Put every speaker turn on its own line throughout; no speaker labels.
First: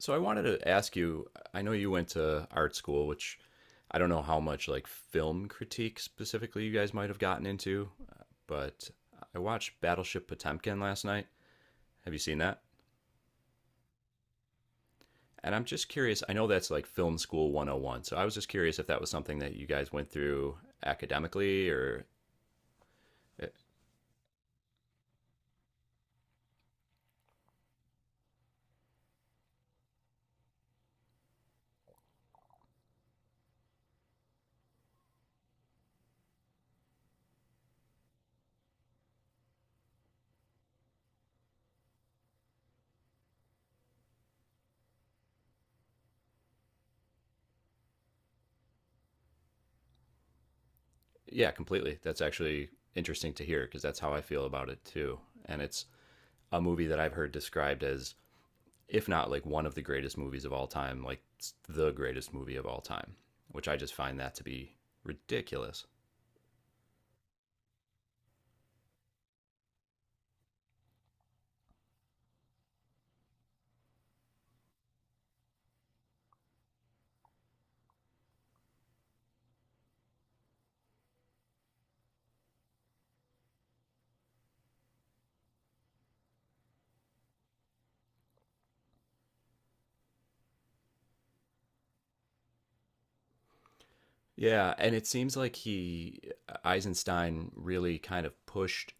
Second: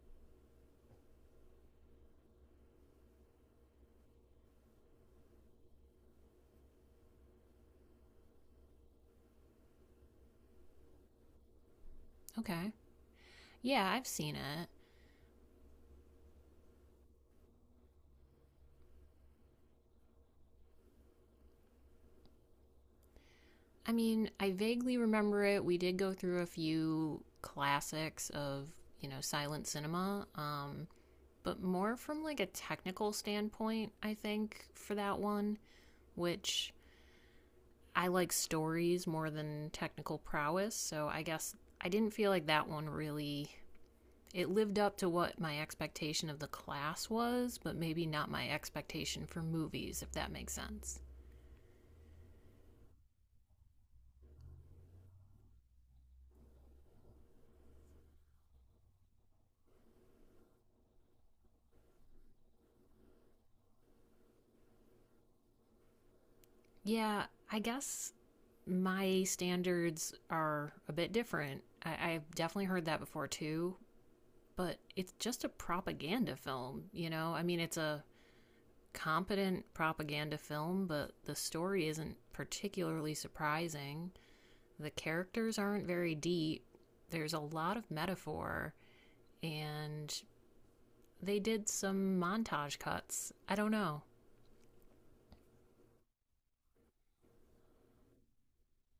So I wanted to ask you, I know you went to art school, which I don't know how much like film critique specifically you guys might have gotten into, but I watched Battleship Potemkin last night. Have you seen that?
Okay. Yeah, I've seen it.
And I'm just curious, I know that's like film school 101. So I was just curious if that was something that you guys went through academically or eh,
I mean, I vaguely remember it. We did go through a few classics of, you know, silent cinema, but more from like a technical standpoint, I think, for that one, which I like stories more than technical prowess. So I guess I didn't feel like that one really. It lived up to what my expectation of the class was, but maybe not my expectation for movies, if that makes sense.
yeah, completely. That's actually interesting to hear because that's how I feel about it too. And it's a movie that I've heard described as if not like one of the greatest movies of all time, like the greatest movie of all time, which I just find that to be ridiculous.
Yeah, I guess my standards are a bit different. I've definitely heard that before too, but it's just a propaganda film, you know? I mean, it's a competent propaganda film, but the story isn't particularly surprising. The characters aren't very deep. There's a lot of metaphor, and they did some montage cuts. I don't know.
Yeah, and it seems like he Eisenstein really kind of pushed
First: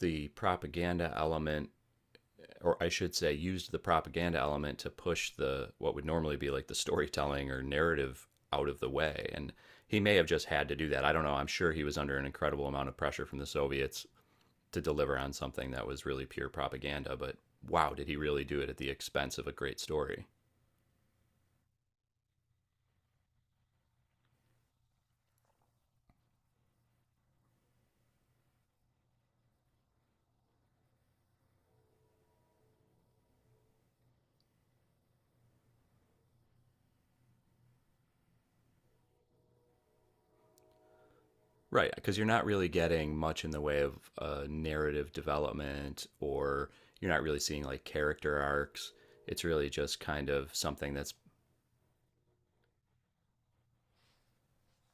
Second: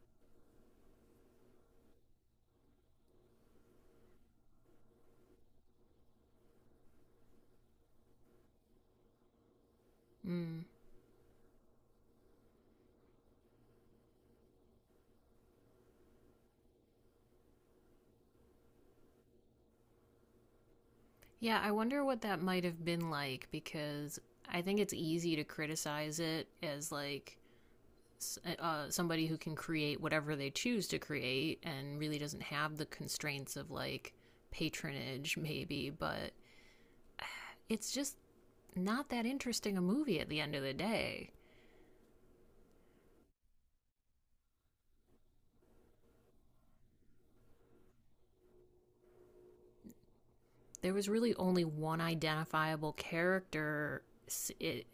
the propaganda element, or I should say used the propaganda element to push the what would normally be like the storytelling or narrative out of the way. And he may have just
Mm.
had to do that. I don't know. I'm sure he was under an incredible amount of pressure from the Soviets to deliver on something that was really pure propaganda, but wow, did he really do it at the expense of a great story?
Yeah, I wonder what that might have been like because I think it's easy to criticize it as like somebody who can create whatever they choose to create and really doesn't have the constraints of like patronage, maybe, but it's just not that interesting a movie at the end of the day.
Right, because you're not really getting much in the way of narrative development, or you're not really seeing like character arcs. It's really just kind of something
There was
that's,
really only one identifiable character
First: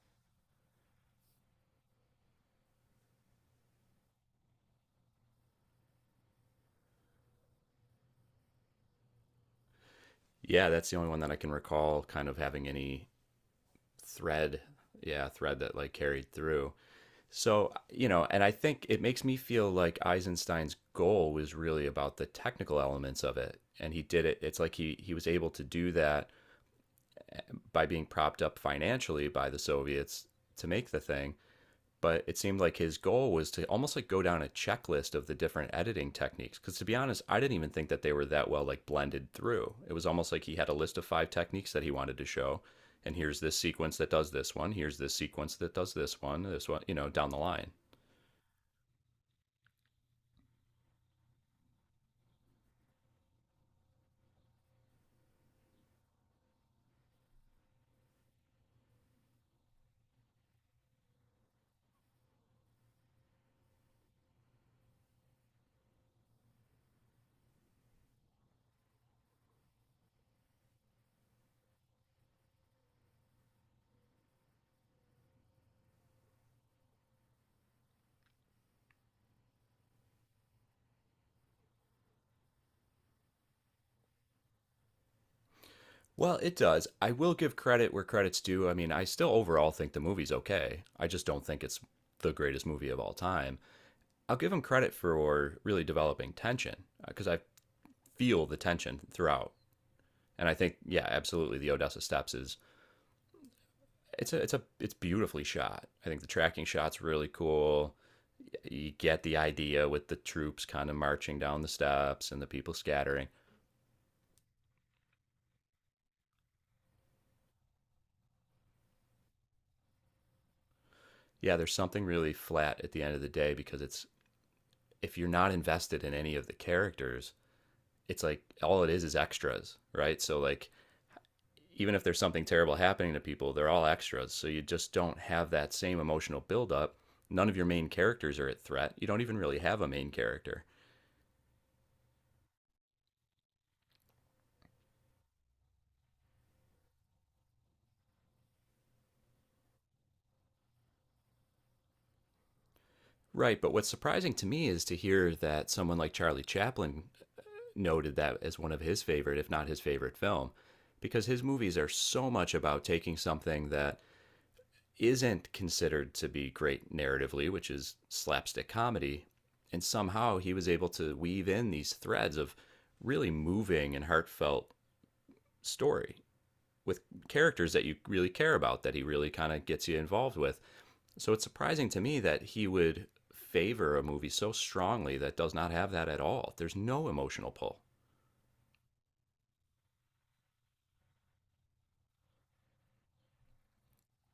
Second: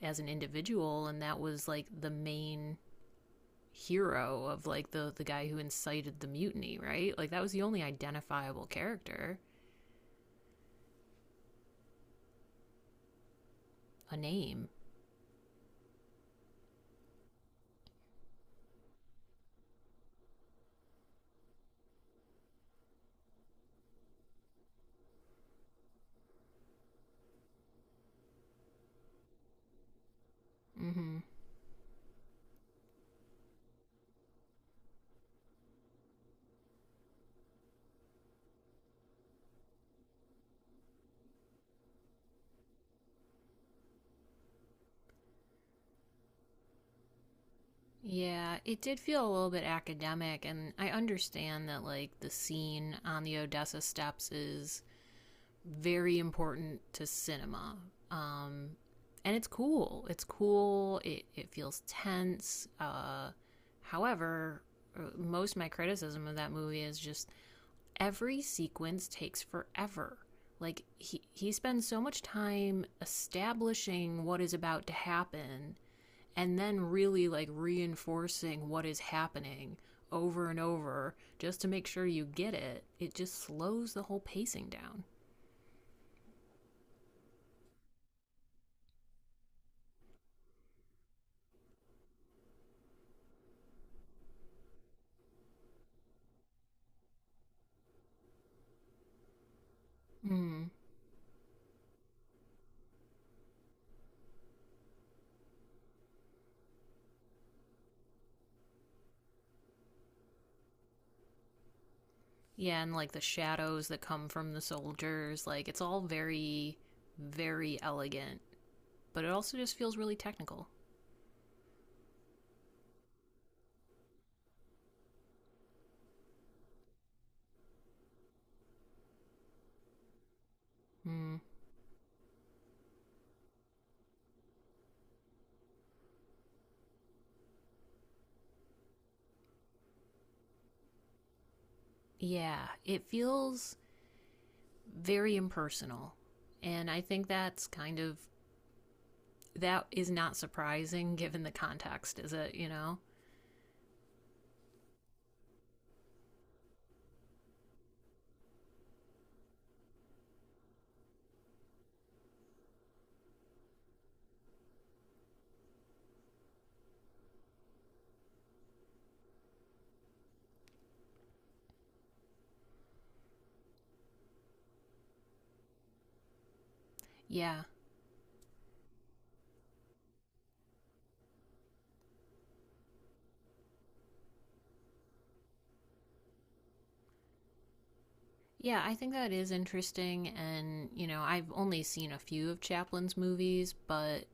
as an individual, and that was like the main hero of like the guy who incited the mutiny, right? Like that was the only identifiable character,
yeah, that's the only one that I can recall kind of having any
a
thread,
name.
yeah, thread that like carried through. So, you know, and I think it makes me feel like Eisenstein's goal was really about the technical elements of it. And he did it. It's like he was able to do that by being propped up financially by the Soviets to make the
Mhm.
thing. But it seemed like his goal was to almost like go down a checklist of the different editing techniques. Because to be honest, I didn't even think that they were that well like blended through. It was almost like he had a list of five techniques that he wanted to show. And here's this sequence that does this one. Here's this sequence that does this one. This one, you know, down the line.
Yeah, it did feel a little bit academic and I understand that like the scene on the Odessa steps is very important to cinema. Um and it's cool. It's cool. It feels tense. However, most of my criticism of that movie is just every sequence takes forever. Like he spends so much time establishing what is about to happen and then really like reinforcing what is happening over and over just to make sure you get it. It just slows the whole pacing down.
Well, it does. I will give credit where credit's due. I mean, I still overall think the movie's okay. I just don't think it's the greatest movie of all time. I'll give him credit for really developing tension because I feel the tension throughout. And I
Mm.
think, yeah, absolutely, the Odessa Steps is it's beautifully shot. I think the tracking shot's really cool. You get the idea with the troops kind of marching down the steps and the people
Yeah, and like the
scattering.
shadows that come from the soldiers, like it's all very very elegant, but it also just feels really technical.
Yeah, there's something really flat at the end of the day because it's if you're not invested in any of the characters, it's like all it is extras, right? So like
Mm.
even if there's something terrible happening to people, they're all extras. So you just don't have that same emotional buildup. None of your main characters are at threat. You don't even really have a main character.
Yeah, it feels very impersonal. And I think that's kind of that is not surprising given the context, is it, you know?
Right, but what's surprising to me is to hear that someone like Charlie Chaplin noted that as one of his favorite, if not his favorite film, because his movies are so much about taking something that isn't considered to be great narratively, which is slapstick comedy. And somehow he was able to weave in these threads of really moving and heartfelt story with
Yeah.
characters that you really care about, that he really kind of gets you involved with. So it's surprising to me that he would favor a movie so strongly that does not have that at all. There's no emotional pull.
Yeah, I think that is interesting and, you know, I've only seen a few of Chaplin's movies, but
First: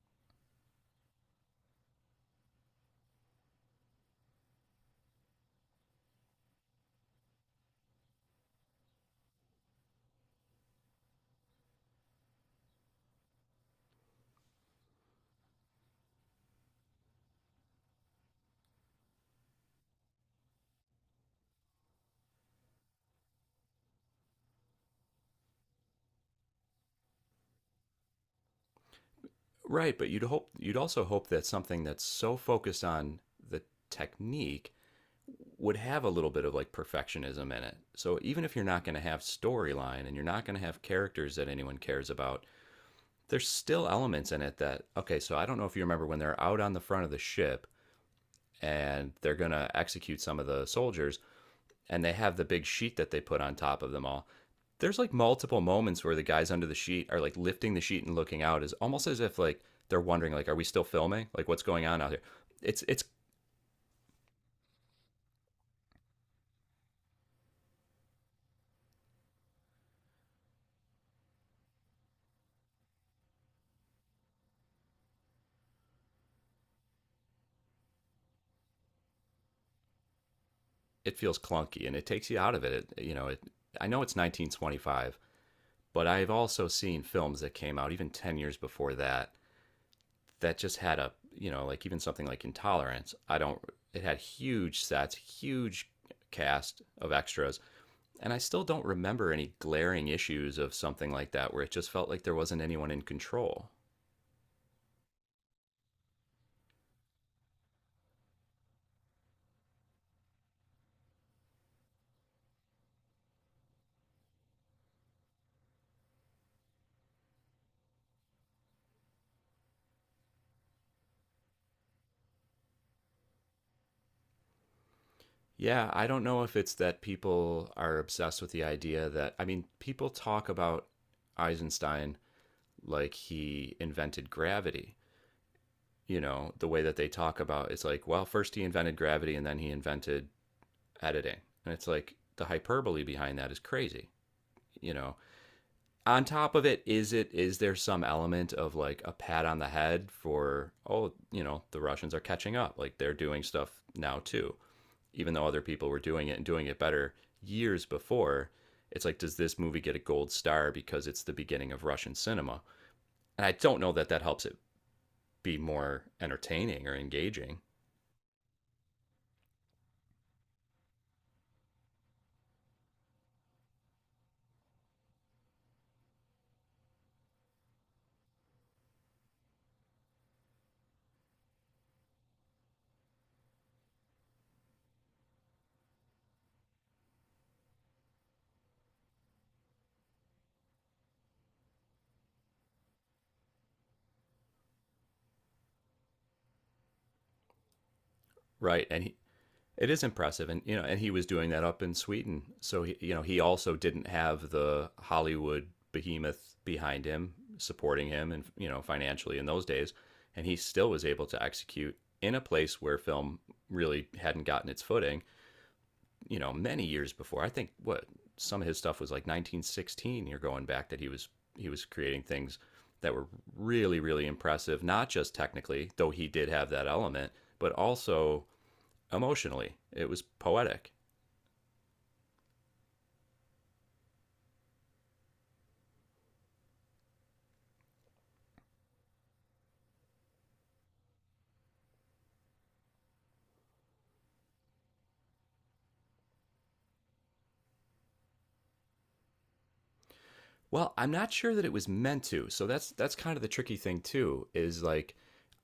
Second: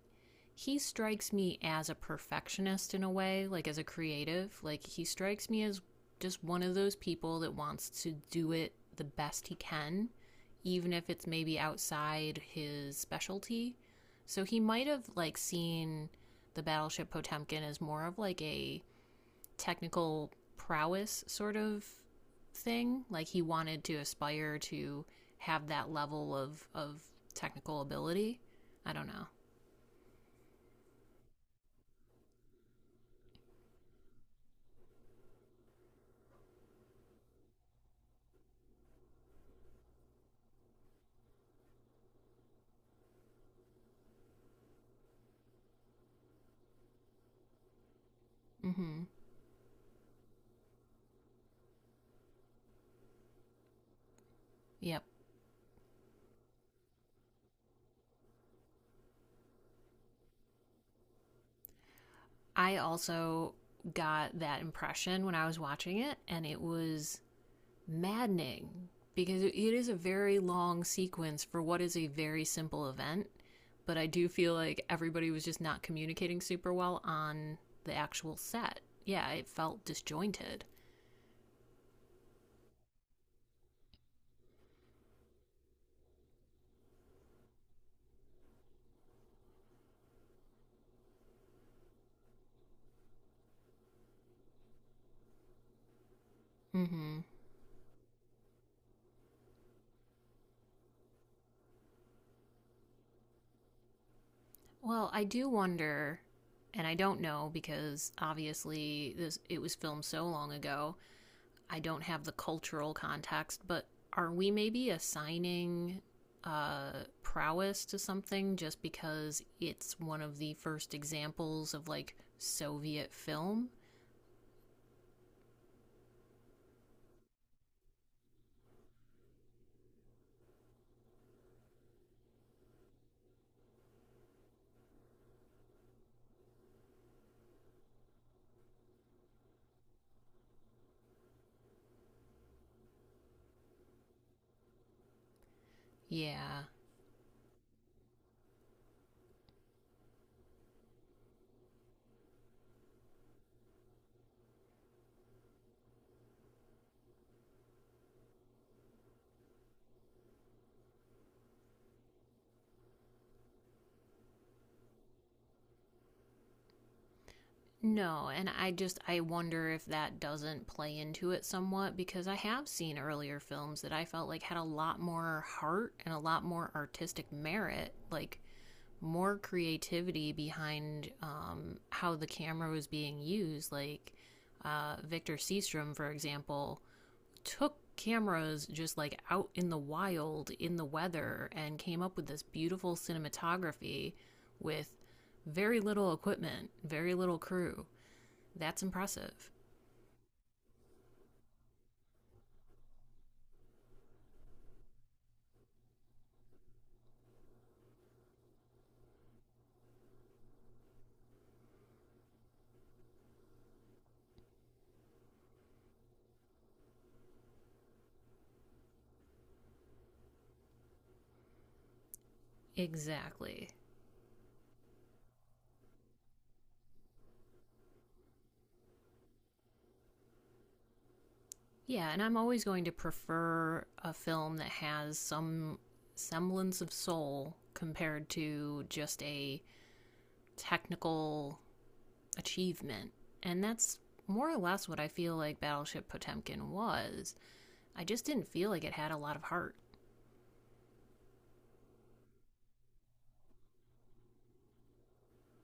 he strikes me as a perfectionist in a way, like as a creative. Like he strikes me as just one of those people that wants to do it the best he can, even if it's maybe outside his specialty. So he might have like seen the Battleship Potemkin as more of like a technical prowess sort of thing. Like he wanted to aspire to have that level of technical ability. I don't know.
Right, but you'd also hope that something that's so focused on the technique would have a little bit of like perfectionism in it. So even if you're not going to have storyline and you're not going to have characters that anyone cares about, there's still elements in it that okay, so I don't know if you remember when they're out on the front of the ship
Mhm.
and they're going to execute some of the soldiers and they have the big sheet that they put on top of them all. There's
Yep.
like multiple moments where the guys under the sheet are like lifting the sheet and looking out is almost as if like they're wondering like are we still filming? Like what's going on out here?
I
It's
also got that impression when I was watching it, and it was maddening because it is a very long sequence for what is a very simple event. But I do feel like everybody was just not communicating super well on the actual set. Yeah, it felt disjointed.
it feels clunky and it takes you out of it. I know it's 1925, but I've also seen films that came out even 10 years before that that just had a, you know, like even something like Intolerance. I don't, it had huge sets, huge cast of
Mm-hmm.
extras. And I still don't remember any glaring issues of something like that where it just felt like there wasn't anyone in control.
Well, I do wonder, and I don't know because obviously this it was filmed so long ago, I don't have the cultural context, but are we maybe assigning uh, prowess to something just because it's one of the first examples of like Soviet film?
Yeah, I don't know if it's that people are obsessed with the idea that, I mean, people talk about Eisenstein like he invented gravity. You know, the way that they talk about it's like, well, first he invented gravity and then he invented editing. And it's like the hyperbole behind that is crazy, you know. On top
Yeah.
of it, is there some element of like a pat on the head for oh, you know, the Russians are catching up. Like they're doing stuff now too. Even though other people were doing it and doing it better years before, it's like does this movie get a gold star because it's the beginning of Russian cinema? And I don't know that that helps it be more entertaining or engaging,
No, and I just I wonder if that doesn't play into it somewhat because I have seen earlier films that I felt like had a lot more heart and a lot more artistic merit. Like more creativity behind how the camera was being used. Like Victor Seastrom, for example, took cameras just like out in the wild in the weather and came up with this beautiful cinematography with very little equipment, very little crew. That's
right?
impressive.
It is impressive, and you know, and he was doing that up in Sweden, so he, you know, he also didn't have the Hollywood behemoth behind him supporting him, and you know, financially in those days, and he still was able to execute in a place where film really hadn't gotten its footing, you know, many years before. I think what some of his stuff was like 1916. You're going back that he was creating things that were
Exactly.
really really impressive, not just technically, though he did have that element, but also emotionally. It was poetic.
Yeah, and I'm always going to prefer a film that has some semblance of soul compared to just a technical achievement. And that's more or less what I feel like Battleship Potemkin was. I just didn't feel like it had a lot of heart,
Well, I'm not sure that it was meant to. So that's kind of the tricky thing too. Is like,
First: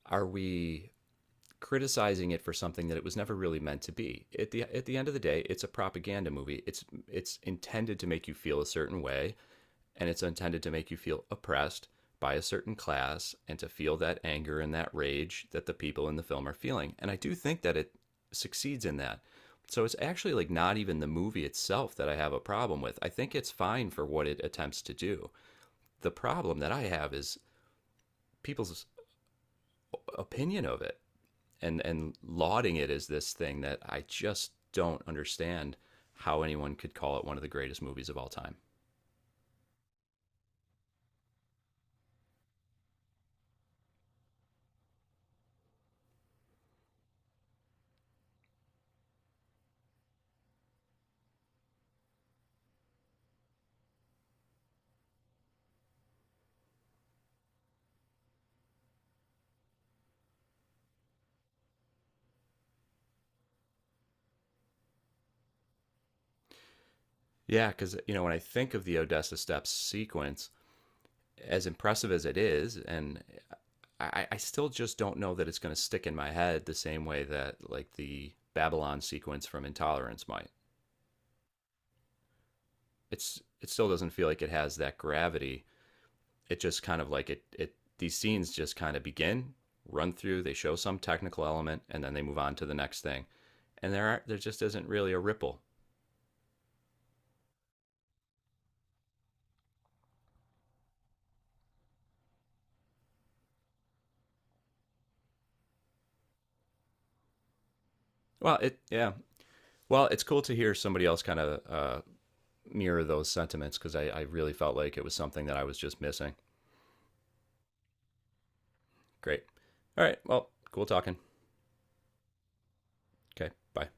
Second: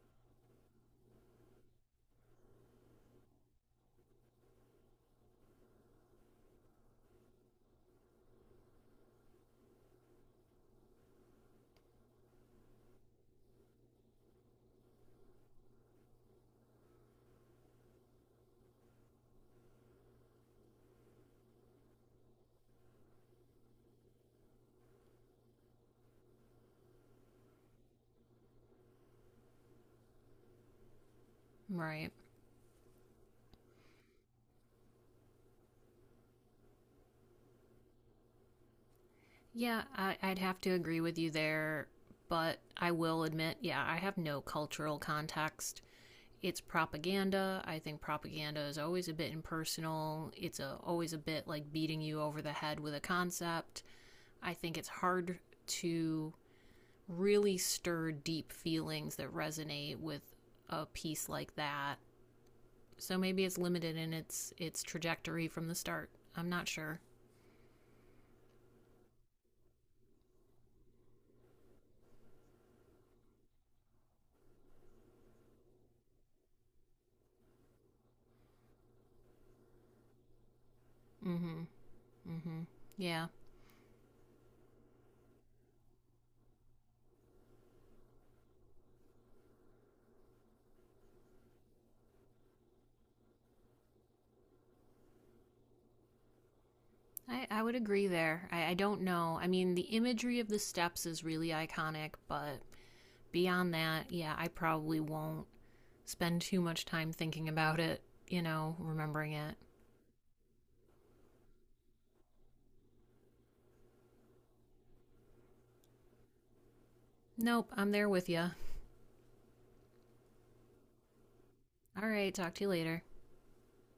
are we criticizing it for something that it was never really meant to be. At the end of the day, it's a propaganda movie. It's intended to make you feel a certain way, and it's intended to make you feel oppressed by a certain class and to feel that anger and that rage that the people in the film are feeling. And I do think that it succeeds in that. So it's actually like not even the movie itself that I have a problem with. I think it's fine for what it attempts to do. The problem that I have is people's opinion of it and
right?
and lauding it as this thing that I just don't understand how anyone could call it one of the greatest movies of all time.
Yeah, I'd have to agree with you there, but I will admit, yeah, I have no cultural context. It's propaganda. I think propaganda is always a bit impersonal. It's always a bit like beating you over the head with a concept. I think it's hard to really stir deep feelings that resonate with a piece like that. So maybe it's limited in its trajectory from the start. I'm not sure.
Yeah, cuz you know when I think of the Odessa Steps sequence, as impressive as it is, and I still just don't know that it's going to stick in my head the same way that like the Babylon sequence from Intolerance might.
Mm-hmm. Mm-hmm. Yeah.
It's it still doesn't feel like it has that gravity. It just kind of like it these scenes just kind of begin, run through, they show some technical element, and then they move on to the next thing. And there just isn't really a ripple.
I would agree there. I don't know. I mean the imagery of the steps is really iconic, but beyond that, yeah, I probably won't spend too much time thinking about it, you
Well,
know,
it yeah.
remembering it.
Well, it's cool to hear somebody else kind of mirror those sentiments because I really felt like it was something that I was just missing.
Nope, I'm there with you.
Great. All right. Well, cool talking.
All right, talk to you later.
Okay. Bye.